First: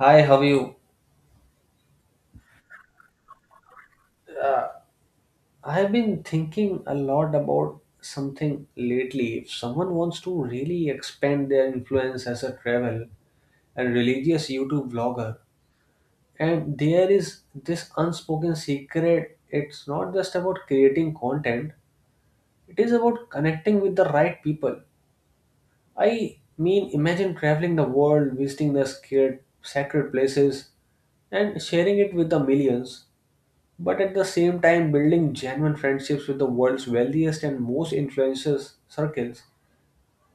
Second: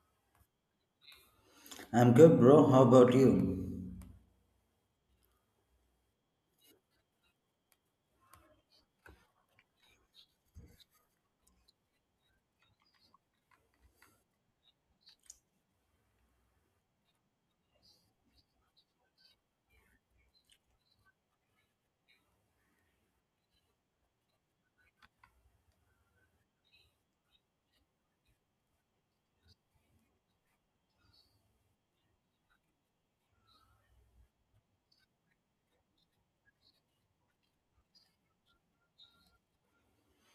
Hi, how are you? I'm good, bro. How about you? Uh, I've been thinking a lot about something lately. If someone wants to really expand their influence as a travel and religious YouTube vlogger, and there is this unspoken secret, it's not just about creating content, it is about connecting with the right people. I mean, imagine traveling the world, visiting the scared, sacred places, and sharing it with the millions. But at the same time, building genuine friendships with the world's wealthiest and most influential circles,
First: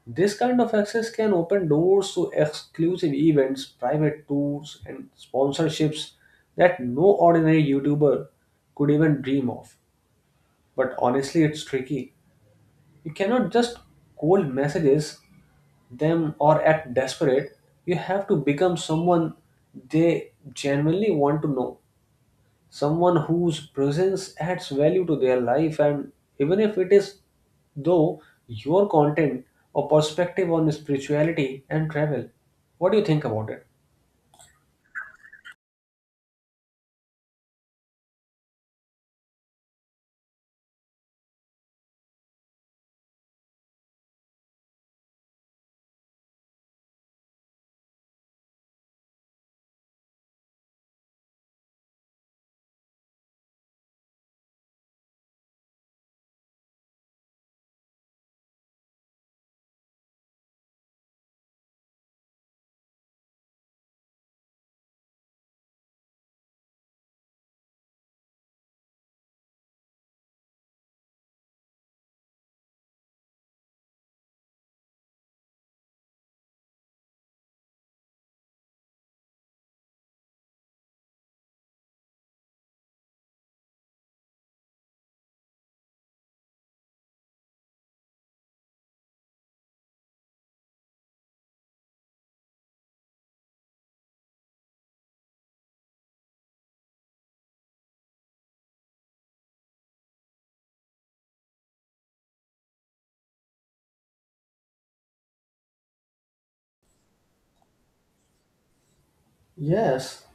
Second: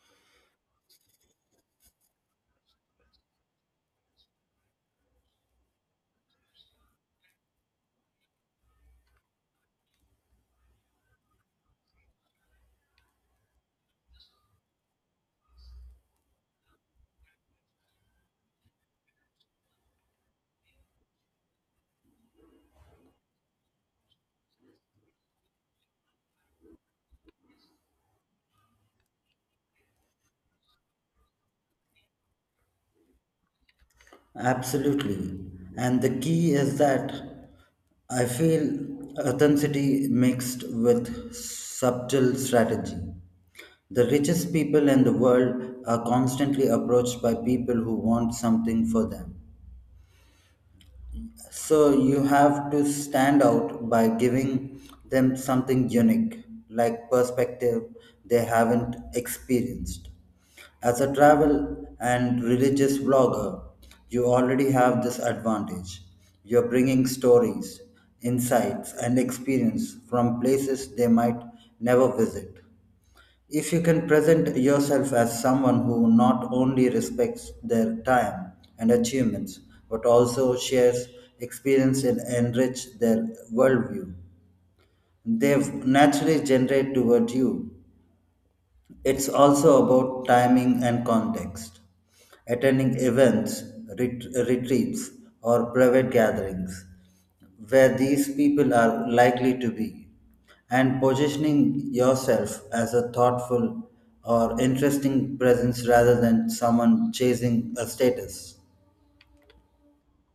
this kind of access can open doors to exclusive events, private tours, and sponsorships that no ordinary YouTuber could even dream of. But honestly, it's tricky. You cannot just cold messages them or act desperate. You have to become someone they genuinely want to know. Someone whose presence adds value to their life and even if it is though your content or perspective on spirituality and travel, what do you think about it? Absolutely. And the key is that I feel authenticity mixed with subtle strategy. The richest people in the world are constantly approached by people who want something for them. So you have to stand out by giving them something unique, like perspective they haven't experienced. As a travel and religious blogger, you already have this advantage. You're bringing stories, insights, and experience from places they might never visit. If you can present yourself as someone who not only respects their time and achievements, but also shares experience and enrich their worldview, they naturally generate toward you. It's also about timing and context. Attending events, retreats, or private gatherings where these people are likely to be, and positioning yourself as a thoughtful or interesting presence rather than someone chasing a status. Yes,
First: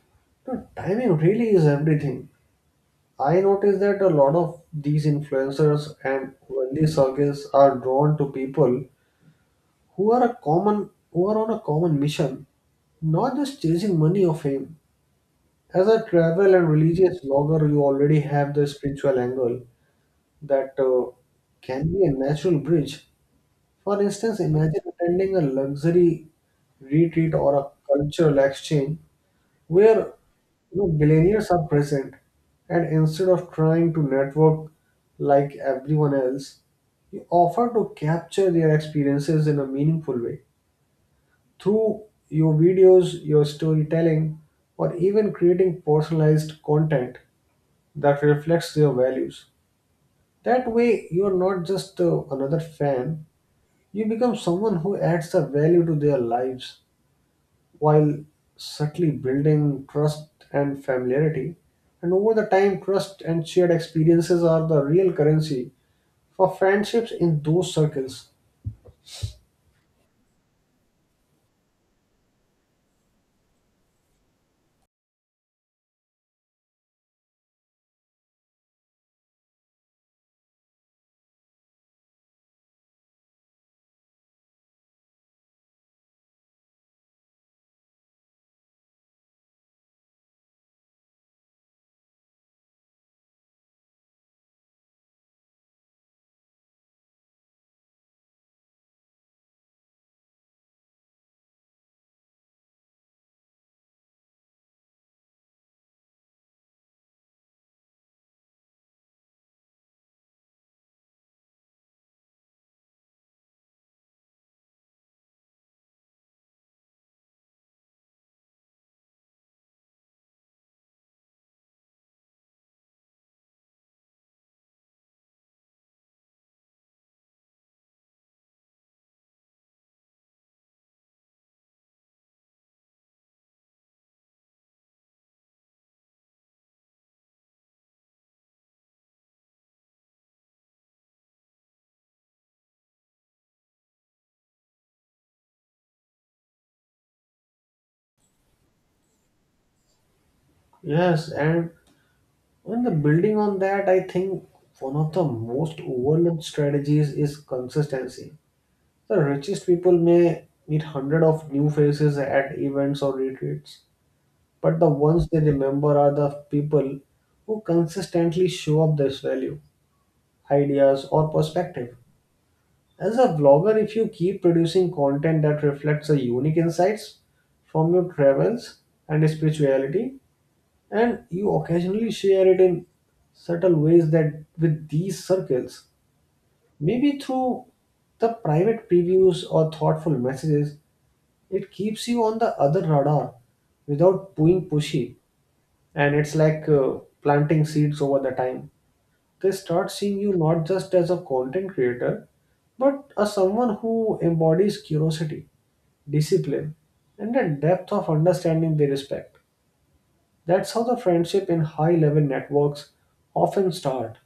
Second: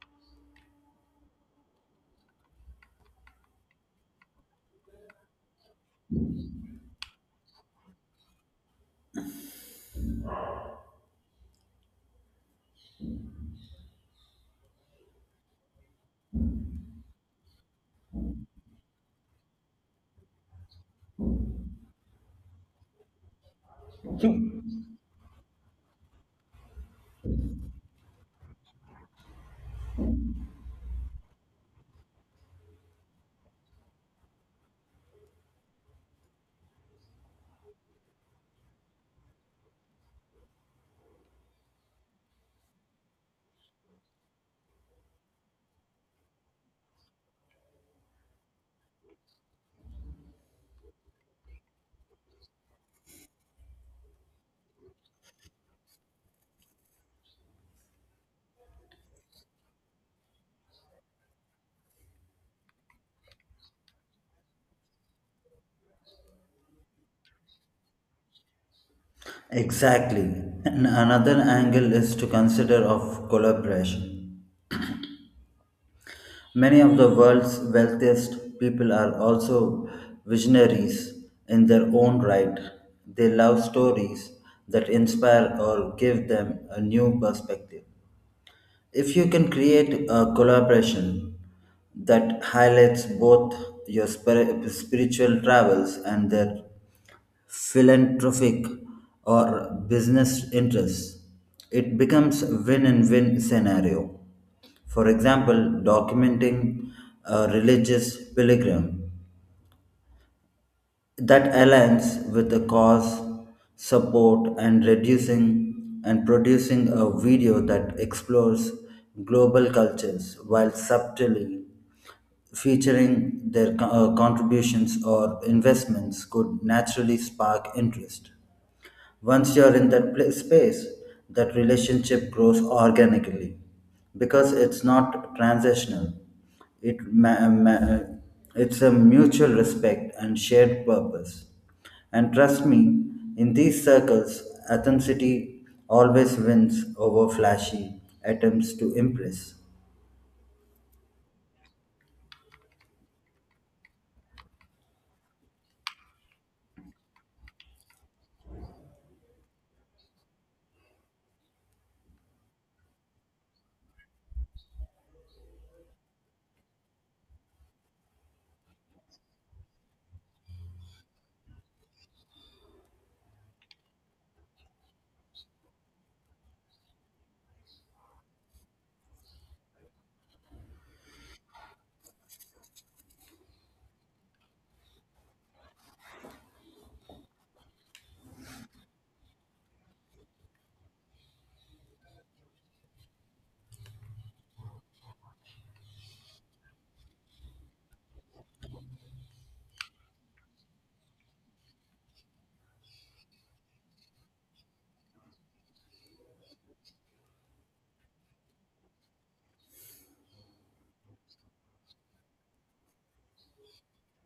the timing really is everything. I notice that a lot of these influencers and wealthy circles are drawn to people who are on a common mission, not just chasing money or fame. As a travel and religious blogger, you already have the spiritual angle, that can be a natural bridge. For instance, imagine attending a luxury retreat or a cultural exchange where, you know, billionaires are present, and instead of trying to network like everyone else, you offer to capture their experiences in a meaningful way through your videos, your storytelling, or even creating personalized content that reflects their values. That way, you are not just another fan, you become someone who adds a value to their lives while subtly building trust and familiarity. And over the time, trust and shared experiences are the real currency for friendships in those circles. Exactly. And another angle is to consider of collaboration. Many of the world's wealthiest people are also visionaries in their own right. They love stories that inspire or give them a new perspective. If you can create a collaboration that highlights both your spiritual travels and their philanthropic or business interests, it becomes win-and-win scenario. For example, documenting a religious pilgrim that aligns with the cause, support, and reducing and producing a video that explores global cultures while subtly featuring their contributions or investments could naturally spark interest. Once you're in that pla space, that relationship grows organically because it's not transitional. It ma- ma- it's a mutual respect and shared purpose. And trust me, in these circles, authenticity always wins over flashy attempts to impress. Yes, and in the building on that, I think one of the most overlooked strategies is consistency. The richest people may meet hundred of new faces at events or retreats, but the ones they remember are the people who consistently show up this value, ideas, or perspective. As a vlogger, if you keep producing content that reflects the unique insights from your travels and spirituality, and you occasionally share it in subtle ways that with these circles, maybe through the private previews or thoughtful messages, it keeps you on the other radar without being pushy. And it's like planting seeds over the time. They start seeing you not just as a content creator but as someone who embodies curiosity, discipline, and a depth of understanding they respect. That's how the friendship in high level networks often start,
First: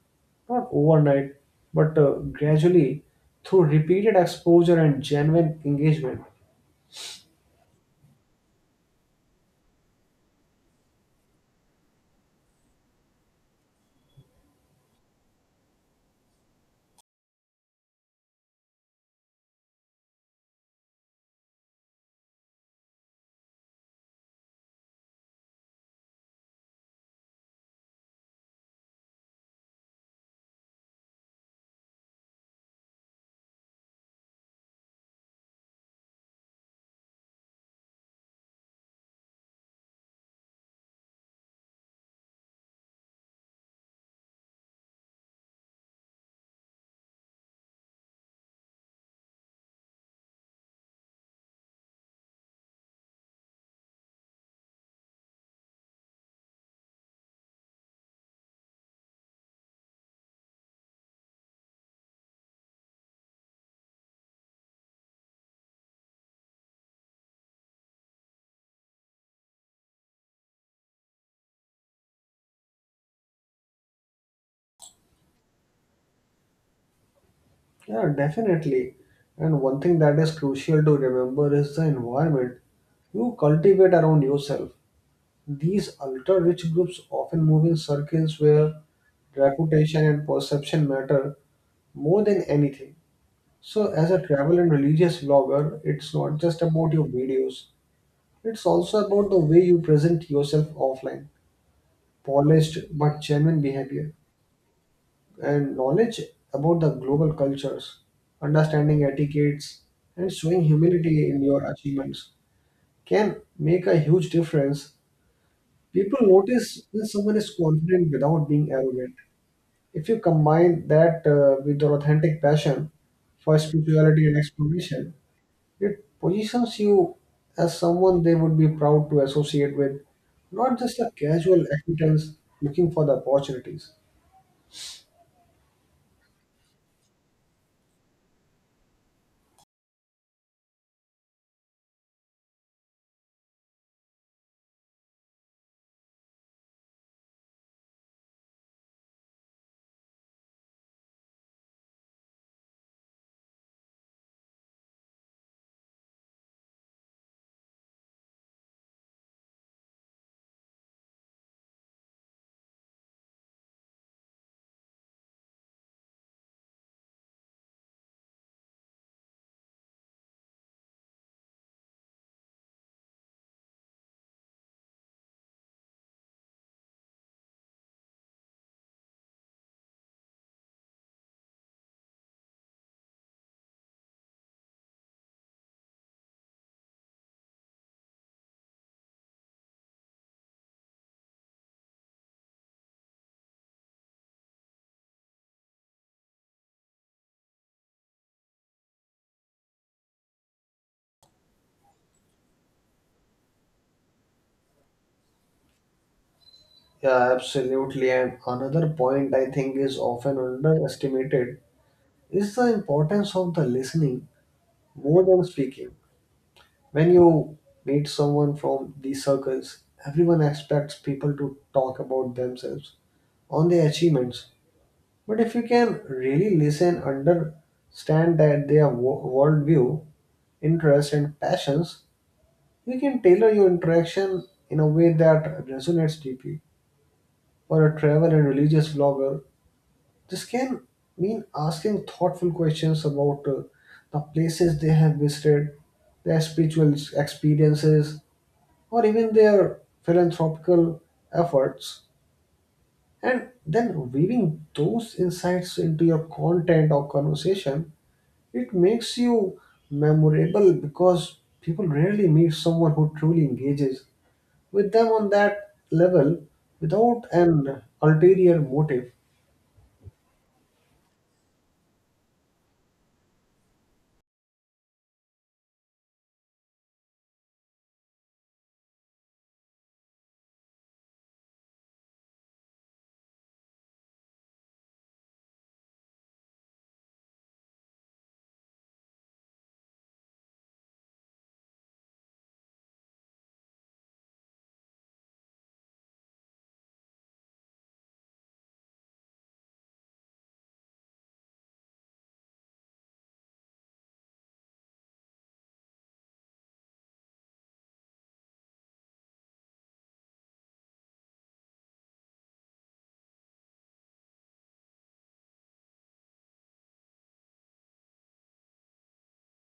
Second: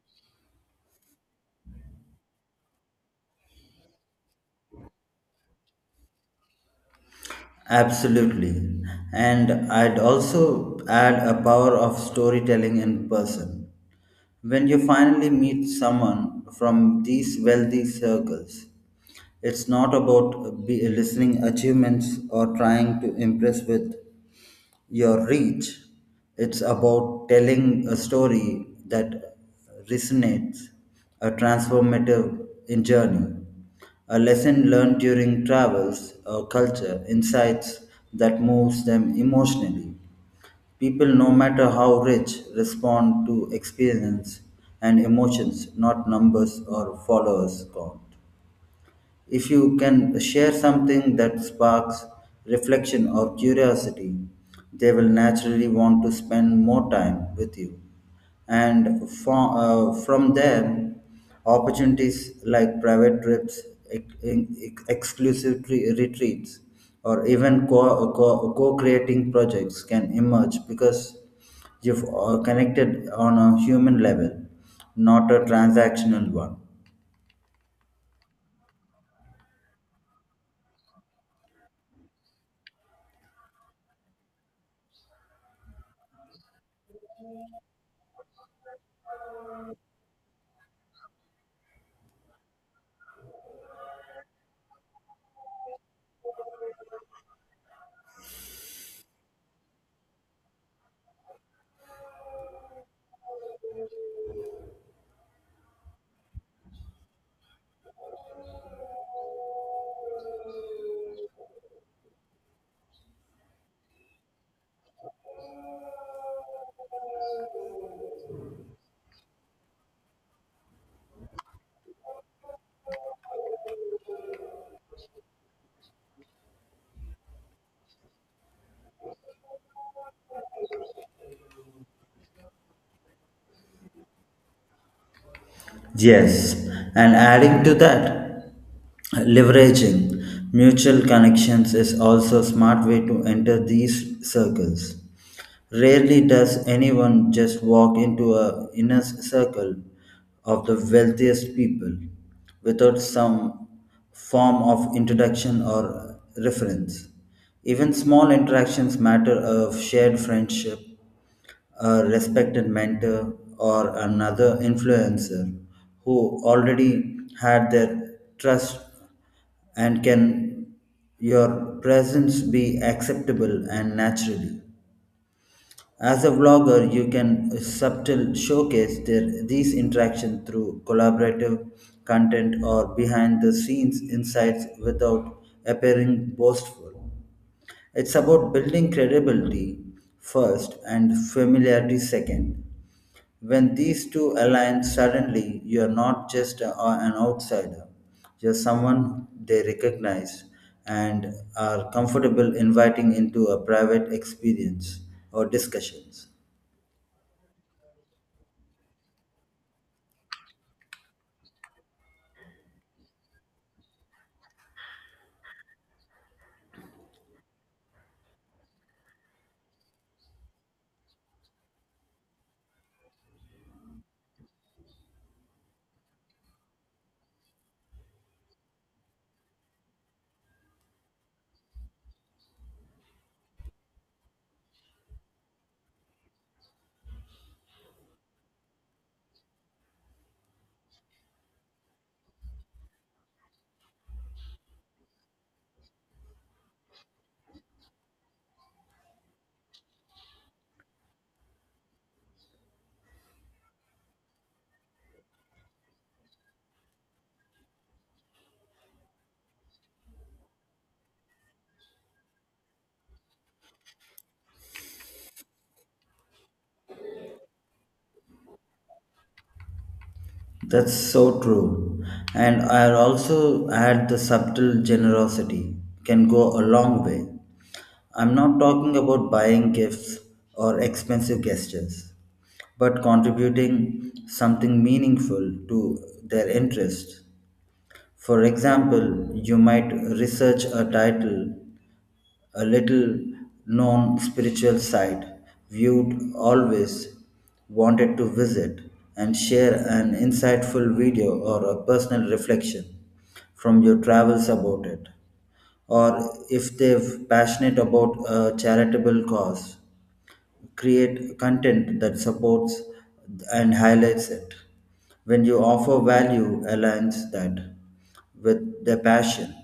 not overnight but gradually, through repeated exposure and genuine engagement. Absolutely. And I'd also add a power of storytelling in person. When you finally meet someone from these wealthy circles, it's not about be listening achievements or trying to impress with your reach. It's about telling a story that resonates, a transformative in journey, a lesson learned during travels, or culture, insights that moves them emotionally. People, no matter how rich, respond to experience and emotions, not numbers or followers count. If you can share something that sparks reflection or curiosity, they will naturally want to spend more time with you. And from there, opportunities like private trips, exclusive retreats, or even co-creating projects can emerge because you've connected on a human level, not a transactional one. Yeah, definitely. And one thing that is crucial to remember is the environment you cultivate around yourself. These ultra rich groups often move in circles where reputation and perception matter more than anything. So, as a travel and religious vlogger, it's not just about your videos, it's also about the way you present yourself offline, polished but genuine behavior. And knowledge about the global cultures, understanding etiquettes, and showing humility in your achievements can make a huge difference. People notice when someone is confident without being arrogant. If you combine that with your authentic passion for spirituality and exploration, it positions you as someone they would be proud to associate with, not just a casual acquaintance looking for the opportunities. Yes, and adding to that, leveraging mutual connections is also a smart way to enter these circles. Rarely does anyone just walk into a inner circle of the wealthiest people without some form of introduction or reference. Even small interactions matter of shared friendship, a respected mentor or another influencer who already had their trust and can your presence be acceptable and naturally. As a vlogger you can subtle showcase their, these interactions through collaborative content or behind the scenes insights without appearing boastful. It's about building credibility first and familiarity second. When these two align suddenly, you're not just an outsider, you're someone they recognize and are comfortable inviting into a private experience or discussions. Yeah, absolutely. And another point I think is often underestimated is the importance of the listening more than speaking. When you meet someone from these circles, everyone expects people to talk about themselves, on their achievements. But if you can really listen, understand that their worldview, interests, and passions, you can tailor your interaction in a way that resonates deeply. For a travel and religious vlogger, this can mean asking thoughtful questions about the places they have visited, their spiritual experiences, or even their philanthropical efforts, and then weaving those insights into your content or conversation. It makes you memorable because people rarely meet someone who truly engages with them on that level without an ulterior motive. That's so true. And I'll also add the subtle generosity can go a long way. I'm not talking about buying gifts or expensive gestures, but contributing something meaningful to their interests. For example, you might research a title, a little known spiritual site viewed always wanted to visit, and share an insightful video or a personal reflection from your travels about it. Or if they're passionate about a charitable cause, create content that supports and highlights it. When you offer value, aligns that with their passion.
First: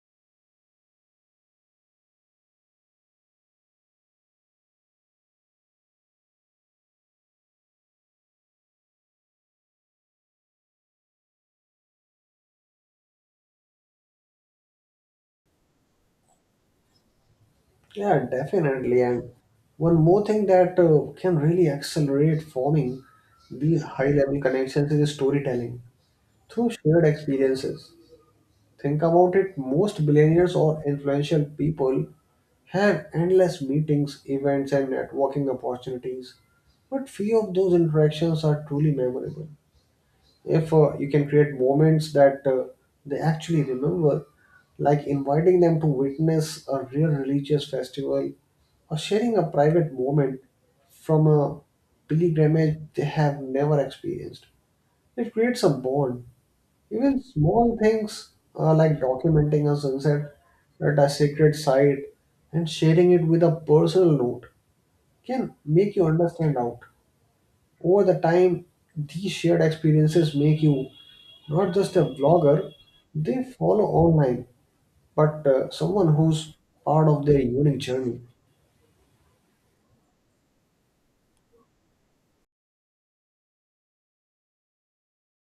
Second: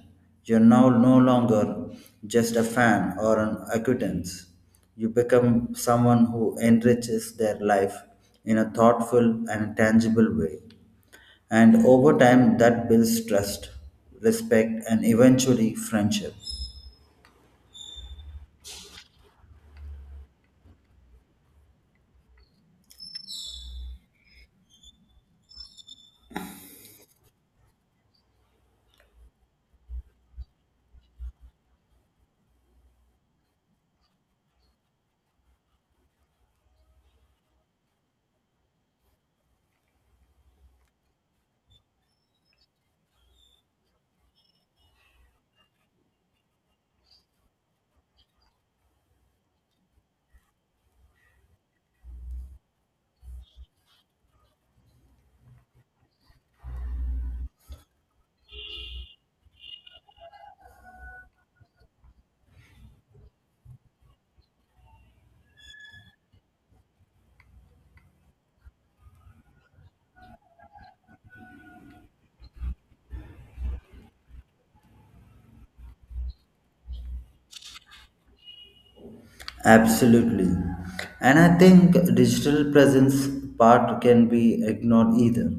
You're now no longer just a fan or an acquaintance. You become someone who enriches their life in a thoughtful and tangible way. And over time, that builds trust, respect, and eventually friendship. Yeah, definitely. And one more thing that can really accelerate forming these high level connections is storytelling through shared experiences. Think about it, most billionaires or influential people have endless meetings, events, and networking opportunities, but few of those interactions are truly memorable. If you can create moments that they actually remember, like inviting them to witness a real religious festival or sharing a private moment from a pilgrimage they have never experienced. It creates a bond. Even small things, like documenting a sunset at a sacred site and sharing it with a personal note, can make you understand out. Over the time, these shared experiences make you not just a vlogger, they follow online, but someone who's part of their unique journey. Absolutely. And I think digital presence part can be ignored either.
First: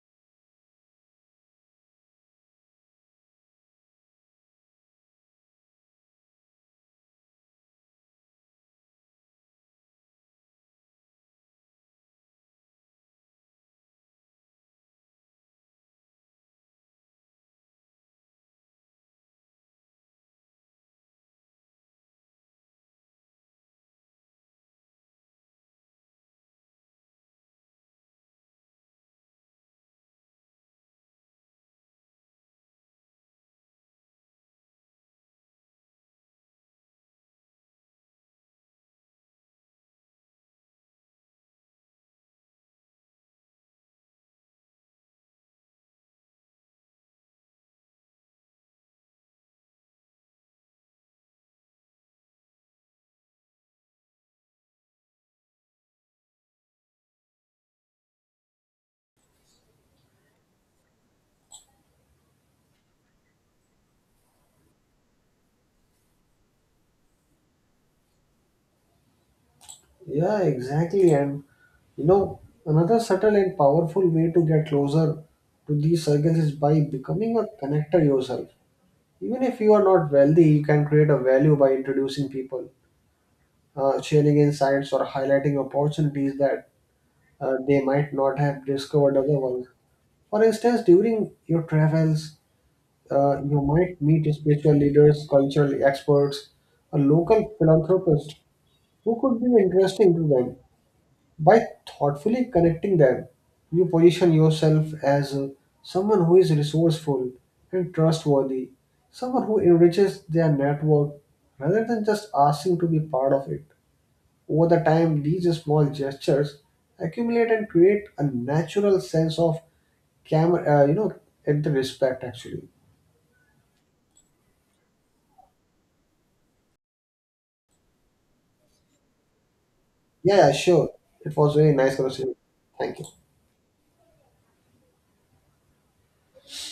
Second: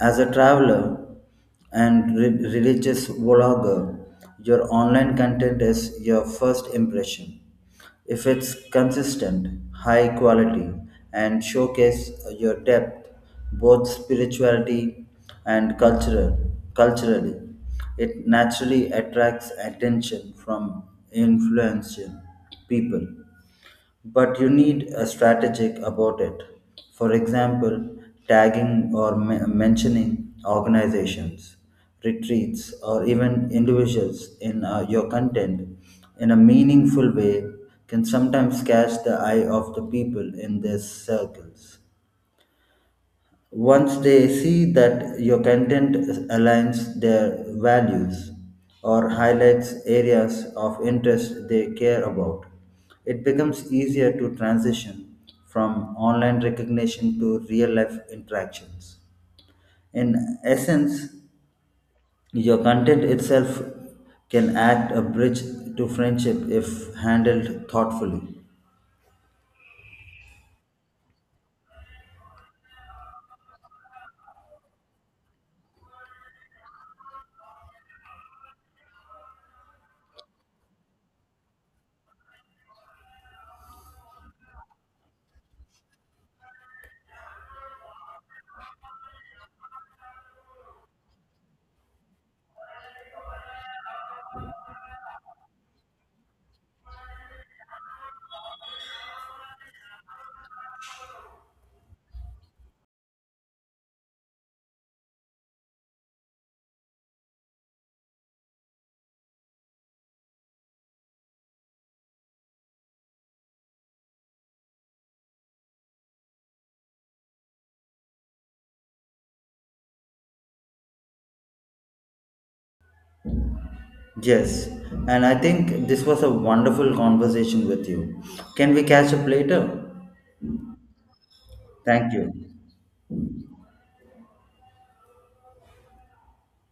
As a traveler and religious vlogger, your online content is your first impression. If it's consistent, high quality, and showcase your depth, both spirituality and culturally, it naturally attracts attention from influential people, but you need a strategic about it. For example, tagging or mentioning organizations, retreats, or even individuals in your content in a meaningful way can sometimes catch the eye of the people in their circles. Once they see that your content aligns their values or highlights areas of interest they care about, it becomes easier to transition from online recognition to real life interactions. In essence, your content itself can act a bridge to friendship if handled thoughtfully. Yeah, exactly. And another subtle and powerful way to get closer to these circles is by becoming a connector yourself. Even if you are not wealthy, you can create a value by introducing people, sharing insights, or highlighting opportunities that they might not have discovered otherwise. For instance, during your travels, you might meet spiritual leaders, cultural experts, or local philanthropists who could be interesting to them. By thoughtfully connecting them, you position yourself as someone who is resourceful and trustworthy, someone who enriches their network rather than just asking to be part of it. Over the time, these small gestures accumulate and create a natural sense of camera, and the respect actually. Yes, and I think this was a wonderful conversation with you. Can we catch up later? Yeah, yeah, sure. It was very nice Thank conversation. you. Thank you.